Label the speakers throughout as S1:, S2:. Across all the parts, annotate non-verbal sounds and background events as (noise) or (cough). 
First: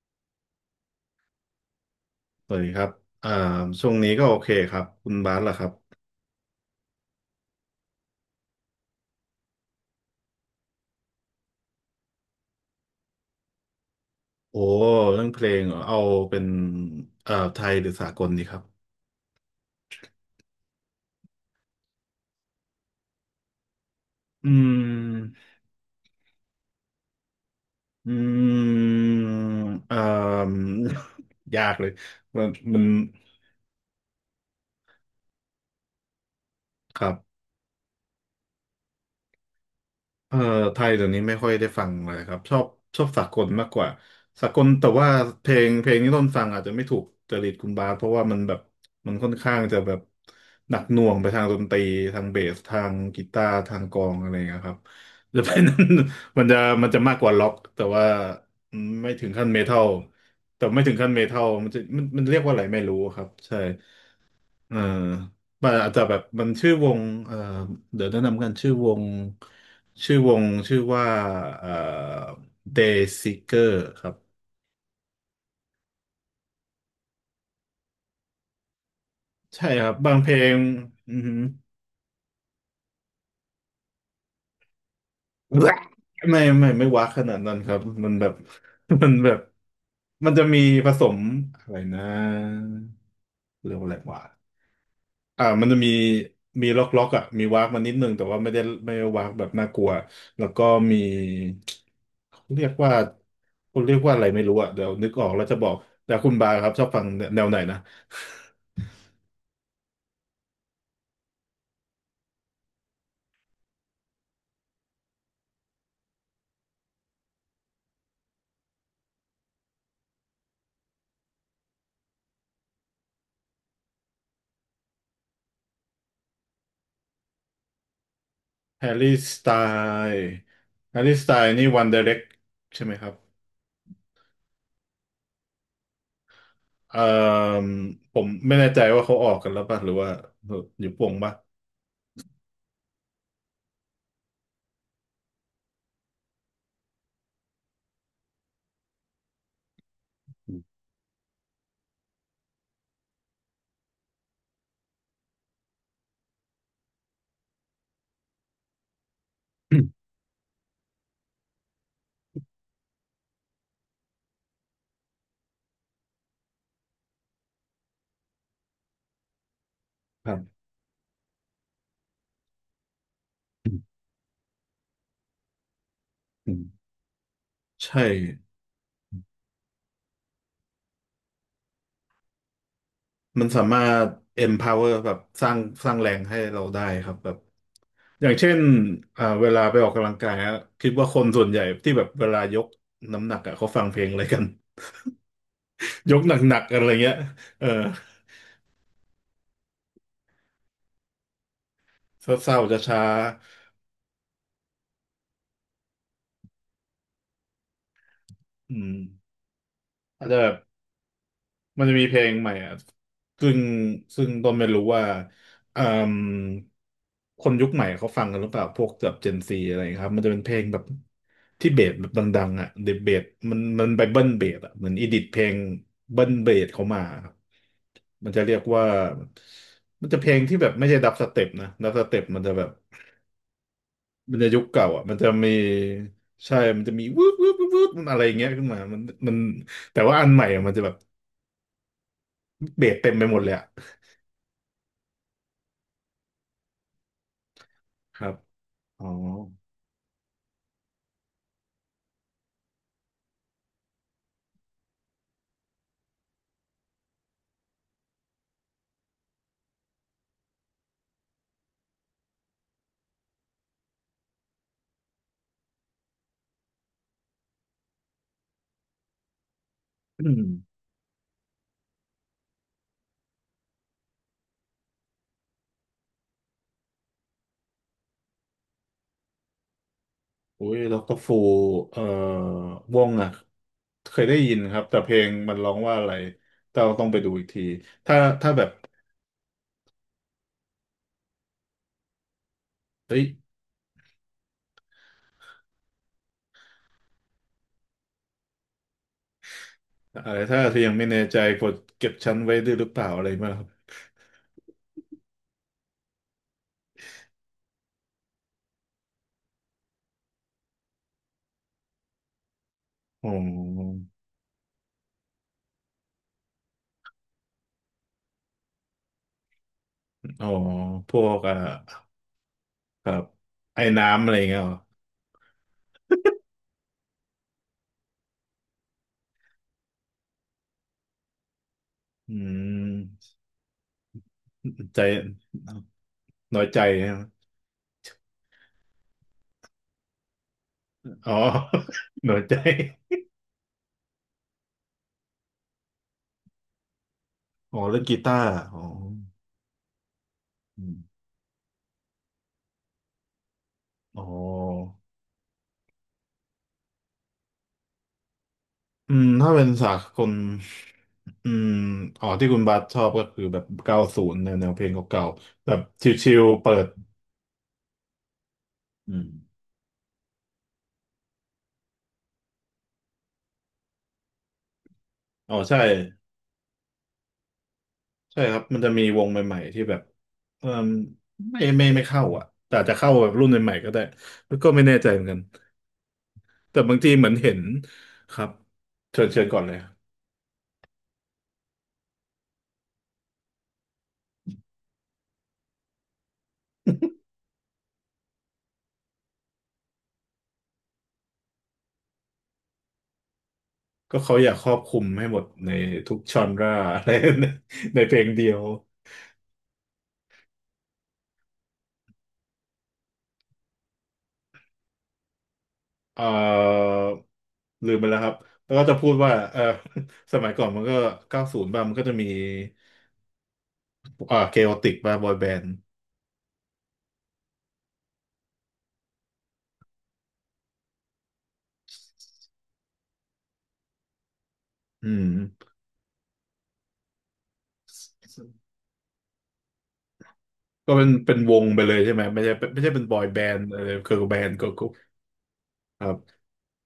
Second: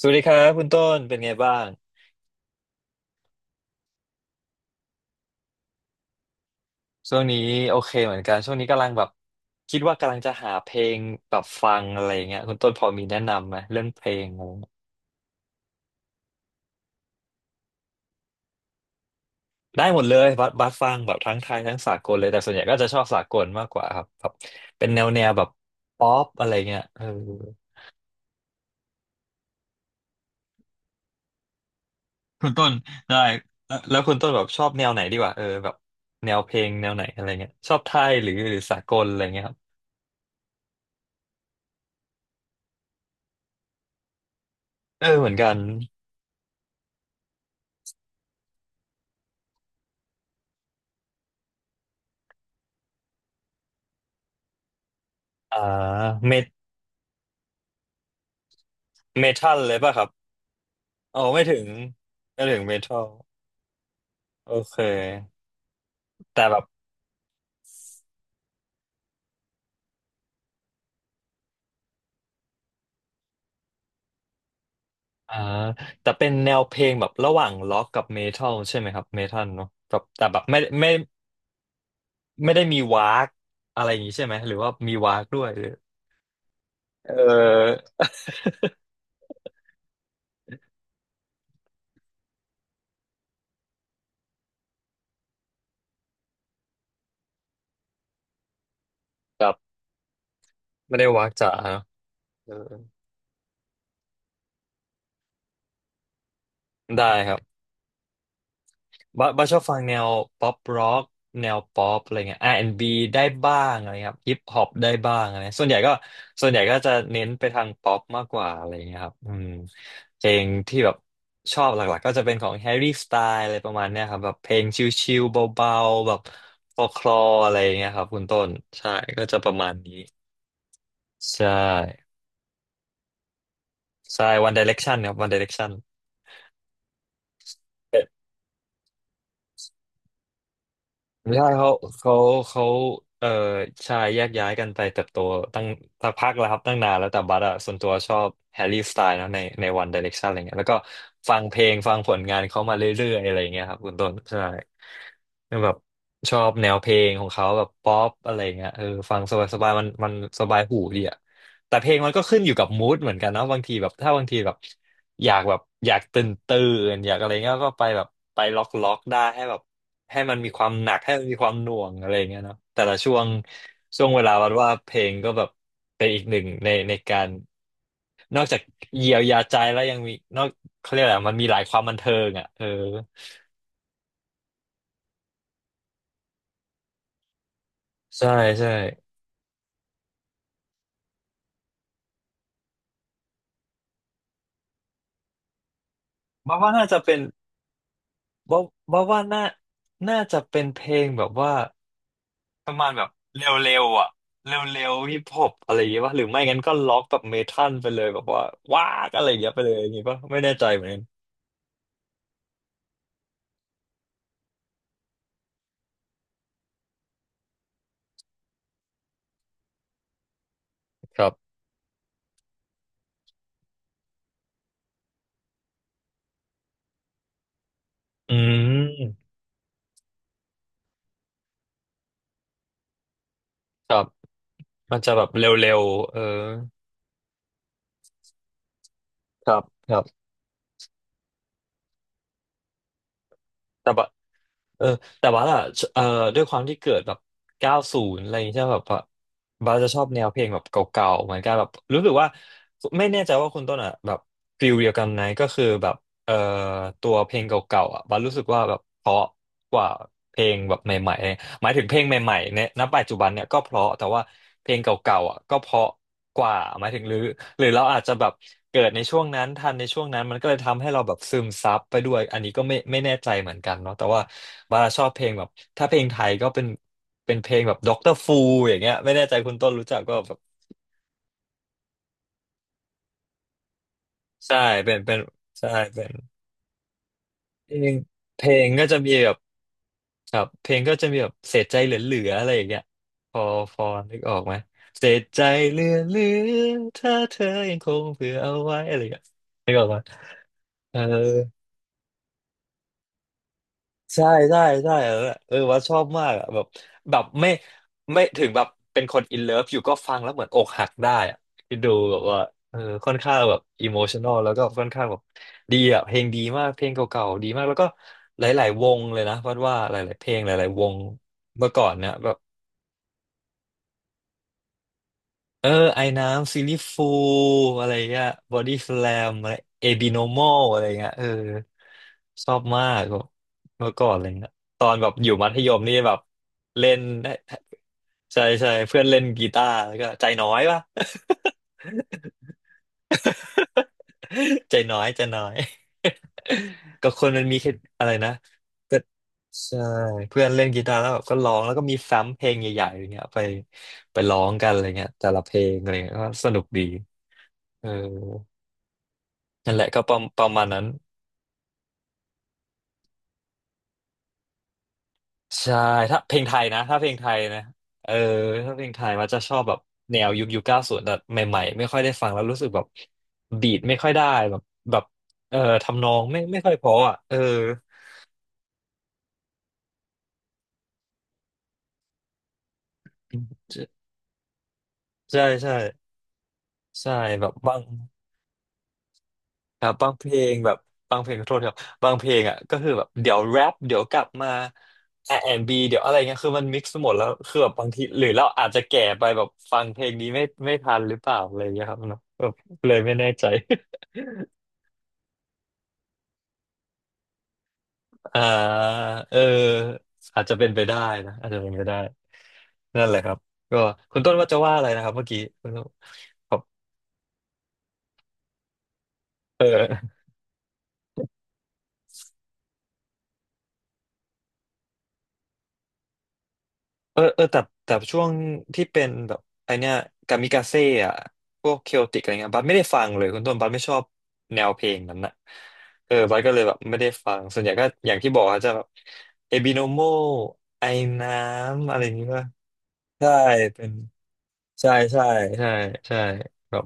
S1: สวัสดีครับคุณต้นเป็นไงบ้าง
S2: สวัสดีครับอ่าช่วงนี้ก็โอเคครับ คุณบาสล่ะครับ
S1: ช่วงนี้โอเคเหมือนกันช่วงนี้กำลังแบบคิดว่ากำลังจะหาเพลงแบบฟังอะไรอย่างเงี้ยคุณต้นพอมีแนะนำไหมเรื่องเพลงอะไร
S2: โอ้
S1: เงี้ย
S2: เรื่องเพลงเหรอเอาเป็นไทยหรือสากลดีครับ
S1: ได้หมดเลยบัสฟังแบบทั้งไทยทั้งสากลเลยแต่ส่วนใหญ่ก็จะชอบสากลมากกว่าครับแบบ
S2: อื
S1: เป็นแนวแบ
S2: ม
S1: บป๊อปอะไรเงี้ยเออ
S2: อืมเอ่ม (laughs) ยากเลย มั
S1: คุ
S2: น
S1: ณต้น
S2: มัน
S1: ได้แล้วคุณต้นแบบชอบแนวไหนดีกว่าเออแบบแนวเพลงแนว
S2: ค
S1: ไหน
S2: รั
S1: อะไร
S2: บ
S1: เงี้ยชอบไทยหรือสากลอะไรเงี้ยครับ
S2: เอ่อไทยเดี๋ยวนี้ไม่ค่อยได้ฟังเลยครับชอบสากลมากกว่าสากลแต่
S1: เอ
S2: ว่า
S1: อเหมือน
S2: เพ
S1: กั
S2: ล
S1: น
S2: งเพลงที่ต้นฟังอาจจะไม่ถูกจริตคุณบาสเพราะว่ามันแบบมันค่อนข้างจะแบบหนักหน่วงไปทางดนตรีทางเบสทางกีตาร์ทางกลองอะไรอย่างเงี้ยครับ (laughs) จะเป็
S1: อ่า
S2: น
S1: เม
S2: (laughs) มั
S1: ท
S2: นจะมันจะมากกว่าล็อกแต่ว่าไม่ถึ
S1: เม
S2: งขั้น
S1: ทั
S2: เม
S1: ลเล
S2: ทั
S1: ย
S2: ล
S1: ป่ะครับ
S2: แต่ไม่ถึงขั้น
S1: โอ้
S2: เมทั
S1: ไม่
S2: ล
S1: ถึง
S2: มันจะมันเรียก
S1: ไม่
S2: ว่า
S1: ถึ
S2: อะ
S1: ง
S2: ไร
S1: เม
S2: ไม่
S1: ทั
S2: รู้
S1: ล
S2: ครับใช่
S1: โอ
S2: เอ
S1: เค
S2: อมันอาจจะแบบมั
S1: แต่
S2: น
S1: แบบ
S2: ชื่อวงเออเดี๋ยวแนะนำกันชื่อวงชื่อว่าเออ Day Seeker ครับ
S1: อ่าแต่เป็นแนวเพลงแบบระหว่างล็อกกับเมทัลใช่ไหมครับเมทัล
S2: ใช่
S1: เนาะ
S2: ครับ
S1: แบบ
S2: บาง
S1: แต่
S2: เพล
S1: แบบ
S2: ง
S1: ไม่ไม่
S2: อือฮึ
S1: ไม่ได้มีวากอะไรอย่างงี้ใช่ไหมหรือว่ามีวากด้วยหรือ
S2: แบะไม่ไม่ว้า
S1: เ
S2: ขนาดนั้นครั
S1: ออ
S2: บมันแบบ (laughs) มันแบบมันจะมีผสมอะไรนะเรียกว่าอะไรวะมันจะมีล็อกอ่ะมีว้ากมานิดนึงแต่ว่าไม่ได้ว้าก
S1: (laughs) ค
S2: แบบ
S1: รับ
S2: น่ากลัวแล้วก็มี
S1: ไม่ได้วากจ๋าเนอะ
S2: เขา
S1: เออ
S2: เรียกว่าเขาเรียกว่าอะไรไม่รู้อ่ะเดี๋ยวนึกออกแล้วจะบอกแต่คุณบาครับชอบฟั
S1: ได้
S2: ง
S1: ครั
S2: แนวไหน
S1: บ
S2: นะ
S1: บ้าชอบฟังแนวป๊อปร็อกแนวป๊อปอะไรเงี้ยอาร์แอนด์บ b ได้บ้างอะไรครับฮิปฮอปได้บ้างอะไรส่วนใหญ่ก็จะเน้นไปทางป๊อปมากกว่าอะไรเงี้ยครับอืมเพลงที่แบบชอบหลักๆก็จะเป็นของแฮร์รี่สไตล์อะไรประมาณเนี้ยครับแบบเพลงชิลๆเบาๆแบบฟอคลออะไรเงี้ยครับคุณต้น
S2: แฮ
S1: ใช่
S2: ร์รี่
S1: ก็
S2: ส
S1: จะ
S2: ไต
S1: ประมาณนี้
S2: ล์
S1: ใช่
S2: นี่วันไดเรกใช่ไหมครับ
S1: ใช่ One Direction ครับ One Direction
S2: เอ่อผมไม่แน่ใจว่าเขาออกกันแล้วป่ะหรือว่าอยู่ป่วง
S1: ไม่
S2: ป่ะ
S1: ใช่เขาเขาเอ่อชายแยกย้ายกันไปเติบโตตั้งสักพักแล้วครับตั้งนานแล้วแต่บัสอะส่วนตัวชอบแฮร์รี่สไตล์นะในวันไดเรกชันอะไรเงี้ยแล้วก็
S2: อ
S1: ฟังผลงานเขามาเรื่อยๆอะไรเงี้ยครับคุณต้นใช่แบบชอบแนวเพลงของเขาแบบป๊อปอะไรเงี้ยเออฟังสบาย
S2: ื
S1: ๆมั
S2: ม
S1: นมันสบายหูดีอะแต่เพลงมันก็ขึ้นอยู่กับมูดเหมือนกันนะบางทีแบบถ้าบางทีแบบอยากแบบอยากตื่นอยากอะไรเงี้ยก็ไปแบบไปล็อกได้ให้แบบ ให้
S2: ครั
S1: มันมี
S2: บ
S1: ความหนักให้มันมีความหน่วงอะไรอย่างเงี้ยเนาะแต่ละช่วง
S2: อืม
S1: ช่วงเวลาวัดว่าเพลงก็แบบเป็นอีกหนึ่ง
S2: อืม
S1: ในการ
S2: ใช่
S1: นอกจากเยียวยาใจแล้วยังมีนอกเขาเรียกอะไรมันมีหลายความบันเทิงอ่ะเออ
S2: มันสามารถ empower แบบสร้างแรงให้เราได้ครับแบบอ
S1: ใช่
S2: ย่างเช่น
S1: ใช่
S2: เวลาไปออกกำลังกายอะคิดว่าคนส่วนใหญ่ที่แบบเวลายกน้ำหนักอะเขาฟังเพลงอะไรกัน (laughs) ยกห
S1: บ้า
S2: นักๆ
S1: ว่า
S2: กันอะ
S1: น่า
S2: ไร
S1: จะ
S2: เงี้
S1: เป็
S2: ย
S1: น
S2: เออ
S1: บ้าบ้าว่าน่าจะเป็นเพลงแบบว่า
S2: เศร้า
S1: ป
S2: ๆ
S1: ระ
S2: จะ
S1: มาณ
S2: ช้า
S1: แบบเร็วๆอ่ะเร็วๆฮิปฮอปอะไรอย่างเงี้ยป่ะหรือไม่งั้นก็ล็อกแบบเมทัลไปเลยแบบว่า
S2: ๆอื
S1: ว้า
S2: ม
S1: กอะไรอย่างเงี้ยไปเลยอย่างงี้ป่ะ
S2: อาจจะ
S1: ไม่
S2: แบ
S1: แน่
S2: บ
S1: ใจเหมือนกัน
S2: มันจะมีเพลงใหม่อ่ะซึ่งต้นไม่รู้ว่าเอ่มคนยุคใหม่เขาฟังกันหรือเปล่าพวกแบบเจนซีอะไรครับมันจะเป็นเพลงแบบ
S1: ครับ
S2: ที่เบสแบบดังๆอ่ะเดเบสมันไปเบิ้ลเบสอ่ะเหมือนอีดิทเพลงเบิ้ลเบสเขามาครับมัน
S1: อื
S2: จะเรียกว่า
S1: ม
S2: มันจะเพลงที่แบบไม่ใช่ดับสเต็ปนะดับสเต็ปมันจะแบบ
S1: ครับ
S2: มันจะยุคเก่า
S1: มัน
S2: อ่ะ
S1: จะ
S2: มัน
S1: แบ
S2: จะ
S1: บเร
S2: มี
S1: ็วๆเออ
S2: ใช่มันจะมีวืบวืบวืบวืบมันอะไรอย่างเงี้ยขึ้นมามัน
S1: ครับค
S2: แต่
S1: รั
S2: ว่าอั
S1: บ
S2: นใหม่อะมันจะแบบเบสเต็มไปหมดเลยอะ
S1: แต่ว่าเออแต่ว่าล่ะเออด้วยความที่เกิดแบบเก้าศูน
S2: ค
S1: ย์
S2: รั
S1: อะ
S2: บ
S1: ไรอย่างเงี้ยมแบบว่า
S2: อ๋อ
S1: บาส
S2: (clears throat)
S1: จะชอบแนวเพลงแบบเก่าๆ เหมือนกันแบบรู้สึกว่าไม่แน่ใจว่าคุณต้นอ่ะแบบฟิลเดียวกันไหมก็คือแบบเออตัวเพลงเก่าๆอ่ะบาสรู้สึกว่าแบบเพราะกว่าเพลงแบบใหม่ๆ หมายถึงเพลงใหม่ๆเนี่ยณปัจจุบันเนี่ยก็เพราะแต่ว่าเพลงเก่าๆอ่ะก็เพราะกว่าหมายถึงหรือเราอาจจะแบบเกิดในช่วงนั้นทันในช่วงนั้
S2: อื
S1: นมัน
S2: ม
S1: ก็เลยทำให้เราแบบซึมซับไปด้วยอันนี้ก็ไม่แน่ใจเหมือนกันเนาะแต่ว่าบาราชอบเพลงแบบถ้าเพลงไทยก็เป็นเพลงแบบด็อกเตอร์ฟูอย่างเงี้ยไม่แน่ใจคุณต้นรู้จักก็แบบ
S2: อุ้ยดรฟูเอ่อวงอ่ะเคยได้ยิ
S1: ใช่
S2: นครับ
S1: เป็
S2: แต่
S1: น
S2: เพ
S1: เป็
S2: ล
S1: น
S2: งมันร้
S1: ใช่
S2: องว่าอะ
S1: เป็
S2: ไร
S1: น
S2: แต่เราต้องไปดูอีกที
S1: เพลง
S2: ถ้า
S1: เพล
S2: แบ
S1: ง
S2: บ
S1: ก็จะมีแบบครับเพลงก็จะมีแบบเสียใจเหลือๆอะไรอย่างเงี้ย
S2: เฮ้ย
S1: พอพอนึกออกไหมเสียใจเหลือๆถ้าเธอยังคงเผื่อเอาไว้อะไรอย่างเงี้ย
S2: อะไรถ้าเธอยัง
S1: เ
S2: ไม่แน่ใจ
S1: ออ
S2: กดเก็บฉันไว้ด้วยหรือเปล่าอะไรมางครับ
S1: ใช่ใช่ใช่เออเออว่าชอบมากอะแบบแบบไม่ถึงแบบเป็นคนอินเลิฟอยู่ก็ฟังแล้วเหมือนอกหักได้อะคดูแบบว่าเออค่อน
S2: อ๋
S1: ข้างแบบอิ
S2: อ
S1: โมชัน a ลแล้วก็ค่อนข้างแบบดีอะเพลงดีมากเพลงเก่าๆดีมากแล้วก็หลายๆวงเลยนะวัดว่าหลายๆเพลง
S2: อ๋อ
S1: หลายๆวง
S2: พวกอ่ะ
S1: เมื่อก่อนเนี่ยแบบ
S2: ครับไอ้น้ำอะไรเงี้ยเหรอ
S1: เออไอน้ำซีรีฟูอะไรเงี้ยบอดี้สแลมอะไรเอบิโนมอลอะไรเงี้ยเออ
S2: อื
S1: ชอบมากแบบ
S2: ม
S1: เมื่อก่อนอะไรเงี้ย
S2: ใ
S1: ตอนแบบอยู่
S2: จ
S1: มัธยมนี่แบบ
S2: น้อยใจ
S1: เล่น
S2: นะ
S1: ได้ใช่ใช่เพื่อนเล่นกีตาร์แล้วก็ใจน้อยปะ
S2: อ๋อ (laughs) น้อยใจ
S1: (laughs) ใจน้อย (laughs) ก็คนมันมีแค่
S2: อ๋อเล่น
S1: อะไร
S2: กี
S1: นะ
S2: ตาร์อ๋อ
S1: ก็ใช่เพื่อนเล่นกี
S2: อื
S1: ตา
S2: ม
S1: ร์แล้วแบบก็ร้องแล้วก็มีซ้ำเพลงใหญ่ๆอย่างเงี้ยไปไป
S2: อ๋
S1: ร้องกันอะไร
S2: อ
S1: เงี้ยแต่ละเพลงอะไรเงี้ยก็สนุกดีเออ
S2: อืมถ้าเป็น
S1: นั่นแหละ
S2: สา
S1: ก็
S2: กล
S1: ประมาณนั้น
S2: อืมอ๋อที่คุณบัสชอบก็คือแบบเก้าศูนย์แนวเพลงเก่าๆแบ
S1: ใช่
S2: บ
S1: ถ้า
S2: ชิ
S1: เพล
S2: ล
S1: งไท
S2: ๆ
S1: ย
S2: เปิ
S1: นะ
S2: ด
S1: ถ้าเพลงไทยนะเออถ้าเพลงไทย
S2: อื
S1: มั
S2: ม
S1: นจะชอบแบบแนวยุคเก้าศูนย์แบบใหม่ๆไม่ค่อยได้ฟังแล้วรู้สึกแบบบีทไม่ค่อยได้แบบแบบ
S2: อ๋อ
S1: เออ
S2: ใช่
S1: ทำนองไม่ค่อยเพออ่ะเออ
S2: ใช่ครับมันจะมีวงใหม่ๆที่แบบเอมไม่ไม่เข้าอ่ะแต่อาจจะเข้าแบบรุ่นใหม่ๆก็ได้แล้วก็ไม่แน่ใจเหมือนกัน
S1: ใช่ใช่
S2: แต่บางที
S1: ใช่
S2: เหมือน
S1: แบ
S2: เห็
S1: บ
S2: น
S1: บาง
S2: ครับเชิญก่อนเลย
S1: ครับบางเพลงแบบบางเพลงขอโทษครับบางเพลงอ่ะก็คือแบบเดี๋ยวแรปเดี๋ยวกลับมา r ีเดี๋ยวอะไรเงี้ยคือมันมิกซ์หมดแล้วคือแบบบางทีหรือเราอาจจะแก่ไปแบบฟังเพลงนี้ไม่ทันหรือเปล่าอะไรเงี้ยครับเนาะแบบเลยไม่แน่ใจ
S2: ก็เขาอยากครอบคลุมให้หมดในทุกชอนร่าอะไร (laughs) ในเพลง
S1: (laughs) อ่า
S2: เดียว
S1: เอออาจจะเป็นไปได้นะอาจจะเป็นไปได้นั่นแหละครับก็คุณต้นว่าจะว่าอะไรนะครับเมื่อกี้คุณต้น
S2: เอ่
S1: ครับ
S2: อลืมไปแล้วครับแล้วก็จะพูดว่าเออ
S1: เออ
S2: (laughs) สมัยก่อนมันก็เก้าศูนย์บ้างมันก็จะมีเคโอติกบ้างบอยแบนด์
S1: เออเออแต่แต่ช่วงที่เป็นแบบไอเนี้ยกามิกาเซ่อะพวกเคโอติกอะไรเงี้ยบัสไม่ได้ฟังเลยคุณต้นบัสไม่ชอบแนวเพลง
S2: อื
S1: นั้น
S2: ม
S1: นะเออบัสก็เลยแบบไม่ได้ฟังส่วนใหญ่ก็อย่างที่บอกอะจะแบบเอบิโนโมไอ
S2: ก็เป็น
S1: น้
S2: วงไป
S1: ำ
S2: เล
S1: อะ
S2: ย
S1: ไร
S2: ใช่ไหม
S1: นี้
S2: ไม่
S1: ป่ะ
S2: ใช่เป็นบอย
S1: ใช่
S2: แบนด์อะ
S1: เป็
S2: ไร
S1: น
S2: เกิร์ลแบนด์เกิร์ลกรุ๊
S1: ใช่
S2: ป
S1: ใช่ใช่
S2: ครั
S1: ใช่
S2: บ
S1: แบบ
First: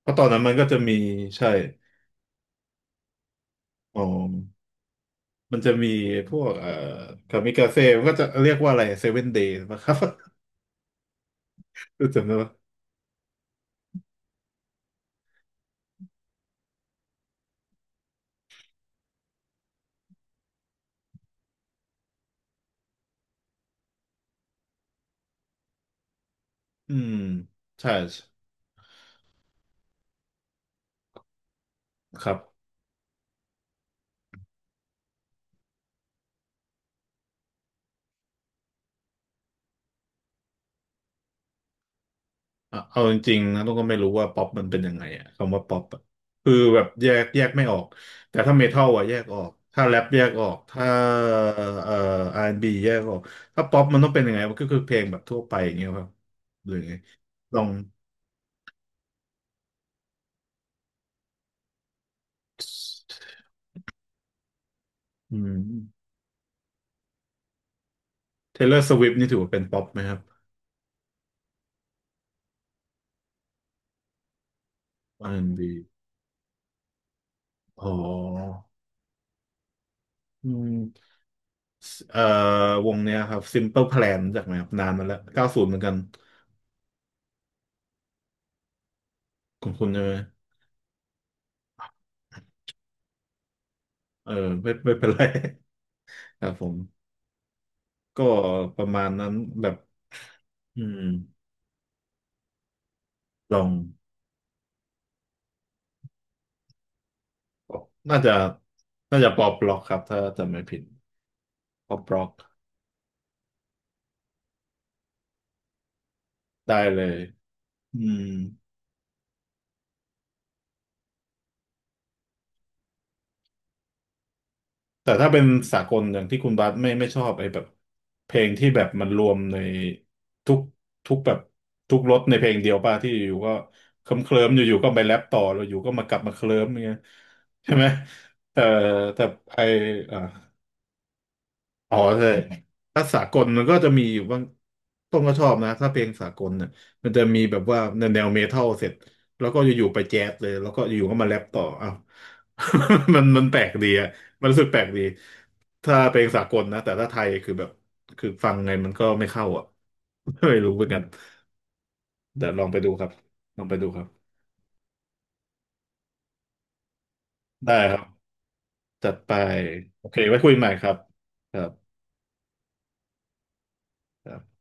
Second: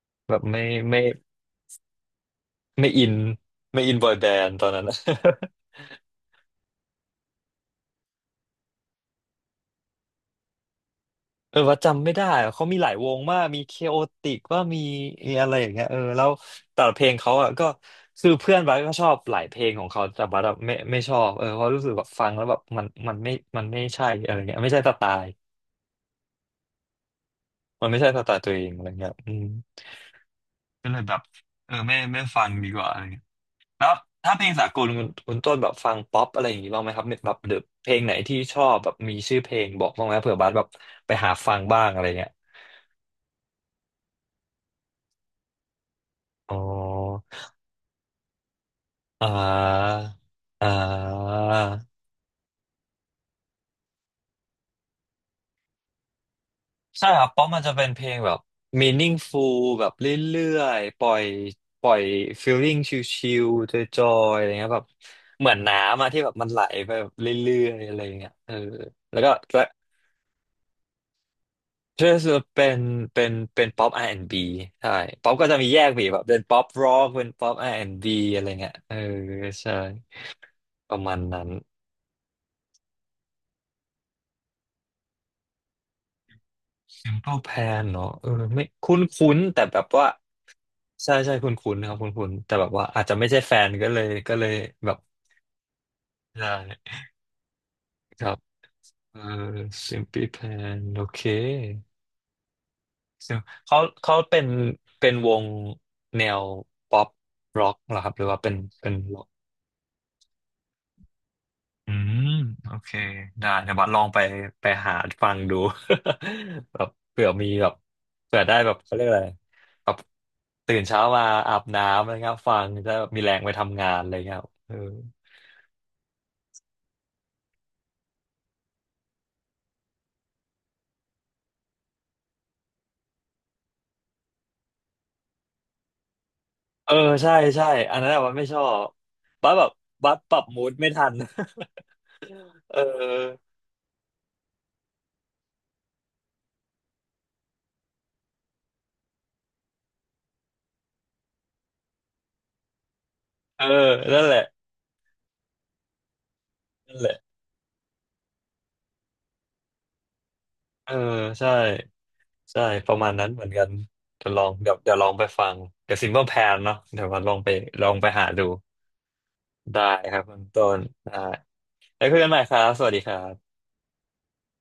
S2: เพราะตอน
S1: แบ
S2: นั้
S1: บ
S2: นมัน
S1: ไม่
S2: ก็จะมี
S1: ไม่
S2: ใช่
S1: ไม่อินไม่อิน
S2: อ๋อ
S1: บอยแบนด์ตอนนั้นนะ
S2: มันจะมีพวกคามิกาเซ่มันก็จะเรียกว่าอะไรเซเว่นเดย์นะครับ (laughs)
S1: เออว่าจำ
S2: รู้
S1: ไม่
S2: จัก
S1: ได้
S2: ไหม
S1: อะเขา
S2: วะ
S1: มีหลายวงมากมีเคโอติกว่ามีมีอะไรอย่างเงี้ยเออแล้วแต่ละเพลงเขาอ่ะก็คือเพื่อนบัสก็ชอบหลายเพลงของเขาแต่บัสอะไม่ชอบเออเพราะรู้สึกแบบฟังแล้วแบบมันไม่มันไม่ใช่อะไรเงี้ยไม่ใช่สไตล์
S2: อืม
S1: มัน
S2: ใช่
S1: ไม่ใช่สไตล์ตัวเองอะไรเงี้ยอืมก็เลยแบบเออไม่
S2: ครั
S1: ฟัง
S2: บ
S1: ดีกว่าอะไรเงี้ยแล้วถ้าเพลงสากลคุณต้นแบบฟังป๊อปอะไรอย่างงี้บ้างไหมครับแบบหรือเพลงไหนที่ชอบแบบมีชื่อเพลงบอกบ้างไหมเผื่อบัสแบบไปหาฟังบ้างอะไรเงี้ย
S2: เอาจริงๆนะต้องก็ไม่รู้ว่าป๊อปมันเป็นยังไงอะคำว่าป๊อปอะคือ
S1: อ๋อ
S2: แบบแยกไม่ออกแต่ถ้าเมทัลอะแยก
S1: อ่
S2: ออกถ้าแร
S1: า
S2: ปแยกออก
S1: อ่
S2: ถ้า
S1: า
S2: เอ่อ R&B แอนด์บีแยกออกถ้าป๊อปมันต้องเป็นยังไงมันก็คือเพลงแบบทั่วไปอย่างเงี้ยครับหรือไง
S1: ใช่ครับเพราะ
S2: ล
S1: มั
S2: อ
S1: น
S2: ง
S1: จะเป็นเพลงแบบ meaningful แบบเรื่อยๆปล่อยปล่อย feeling ชิลๆจอยๆอะไรเงี้ยแบบ
S2: อื
S1: เหมือ
S2: ม
S1: นน้ำอะที่แบบมันไหลไปแบบเรื่อยๆอะไรเงี้ยเออ
S2: Taylor Swift
S1: แล้ว
S2: นี่
S1: ก็
S2: ถือว่าเป็
S1: แล้
S2: น
S1: ว
S2: ป๊อปไหมครับ
S1: ก็จะเป็นเป็นป๊อป R&B ใช่ป๊อปก็จะมี
S2: R&B อน
S1: แย
S2: ด์
S1: ก
S2: บี
S1: ไปอีกแบบเป็นป๊อปร็อกเป็นป๊อป
S2: อ๋
S1: R&B อนด์บีอะไร
S2: อ
S1: เงี้ยเออใช่
S2: อื
S1: ประ
S2: ม
S1: มาณนั้น
S2: เอ่อวงเนี้ยครับ Simple Plan รู้จากไหมครับนานมาแล้วเก้าศูนย์เหมือนกัน
S1: Temple Plan เนาะเออไม่คุ้นคุ้นแต่
S2: คุณ
S1: แบบ
S2: ใช่
S1: ว่า
S2: ไหม
S1: ใช่ใช่คุ้นคุ้นนะครับคุ้นคุ้นแต่แบบว่าอาจจะไม่ใช่แฟนก็เลย
S2: เออไม่
S1: แบ
S2: ไม่
S1: บ
S2: เป็นไร (laughs) ค
S1: ได้
S2: รับผม
S1: ค
S2: ก็
S1: รับ
S2: ประมาณ
S1: เออ
S2: นั้นแบบ
S1: Simply Plan
S2: อื
S1: โอ
S2: ม
S1: เคซึ่ง
S2: ลอง
S1: เขาเขาเป็นเป็นวงแนวป๊อปร็อกเหรอครับ
S2: น่า
S1: หรือ
S2: จะ
S1: ว่าเป็นเป็น
S2: น่าจะปอบล็อกครับถ้าจำไม่ผิดป
S1: อื
S2: อบล็
S1: ม
S2: อก
S1: โอเคได้เดี๋ยวบัดลองไปไปหาฟังดู (laughs)
S2: ได้
S1: แบบ
S2: เลย
S1: เผื่อมีแบบ
S2: อืม
S1: เผื่อได้แบบเขาเรียกอะไรแบบตื่นเช้ามาอาบน้ำอะไรเงี้ยฟังจะได้แบบมีแรงไปทำงานอะไรเงี้ยเออ
S2: แต่ถ้าเป็นสากลอย่างที่คุณบัสไม่ไม่ชอบไอ้แบบเพลงที่แบบมันรวมในทุกแบบทุกรสในเพลงเดียวป่ะที่อยู่ก็เคลิ้มเคลิมอยู่ๆก็ไปแรปต่อแล้วอยู่ก็มากลับมาเคลิ้ม
S1: เอ
S2: เงี้
S1: อ
S2: ย
S1: ใช่ใช่
S2: ใช่ไหม
S1: อันนั้นอะบัดไม่ช
S2: แต่
S1: อบ
S2: แต่
S1: บัด
S2: ไอ
S1: แบบบัด
S2: อ่า
S1: ปรับมูดไม่ทัน (laughs)
S2: อ๋อใช่
S1: เออ
S2: ถ้าสากลมันก็จะมีอยู่บ้างต้นก็ชอบนะถ้าเพลงสากลเนี่ยมันจะมีแบบว่าแนวเมทัลเสร็จแล้วก็อยู่ๆไปแจ๊สเลยแล้วก็อยู่ๆก็มาแรปต่ออ้าว (laughs) มันแปล
S1: เอ
S2: กดี
S1: อ
S2: อะ
S1: นั่นแหละ
S2: มันรู้สึกแปลกดีถ้าเพลงสากลนะแต่
S1: นั่น
S2: ถ้า
S1: แห
S2: ไท
S1: ละ
S2: ยคือแบบคือฟังไงมันก็ไม่เข้าอ่ะ (laughs) ไม่รู้เหมือ
S1: เอ
S2: น
S1: อ
S2: กัน
S1: ใช่
S2: เดี๋ยวล
S1: ใช่
S2: องไปดู
S1: ประ
S2: ครั
S1: มา
S2: บ
S1: ณนั้นเหมือน
S2: ล
S1: กั
S2: อง
S1: น
S2: ไปดูครับ
S1: เดี๋ยวลองเดี๋ยวเดี๋ยวลองไปฟังเดี๋ยว Simple Plan เนาะเดี๋ยวบัดลองไป
S2: ได้
S1: ลอ
S2: ค
S1: ง
S2: รับ
S1: ไปหาดู
S2: จัดไป
S1: ได้
S2: โอ
S1: ค
S2: เค
S1: รับคุ
S2: ไว้
S1: ณ
S2: คุยให
S1: ต้
S2: ม่
S1: น
S2: ครับ
S1: ได้
S2: ครับ
S1: แล้วคุยกันใหม่ครับ สวัสดีครับ
S2: ครับ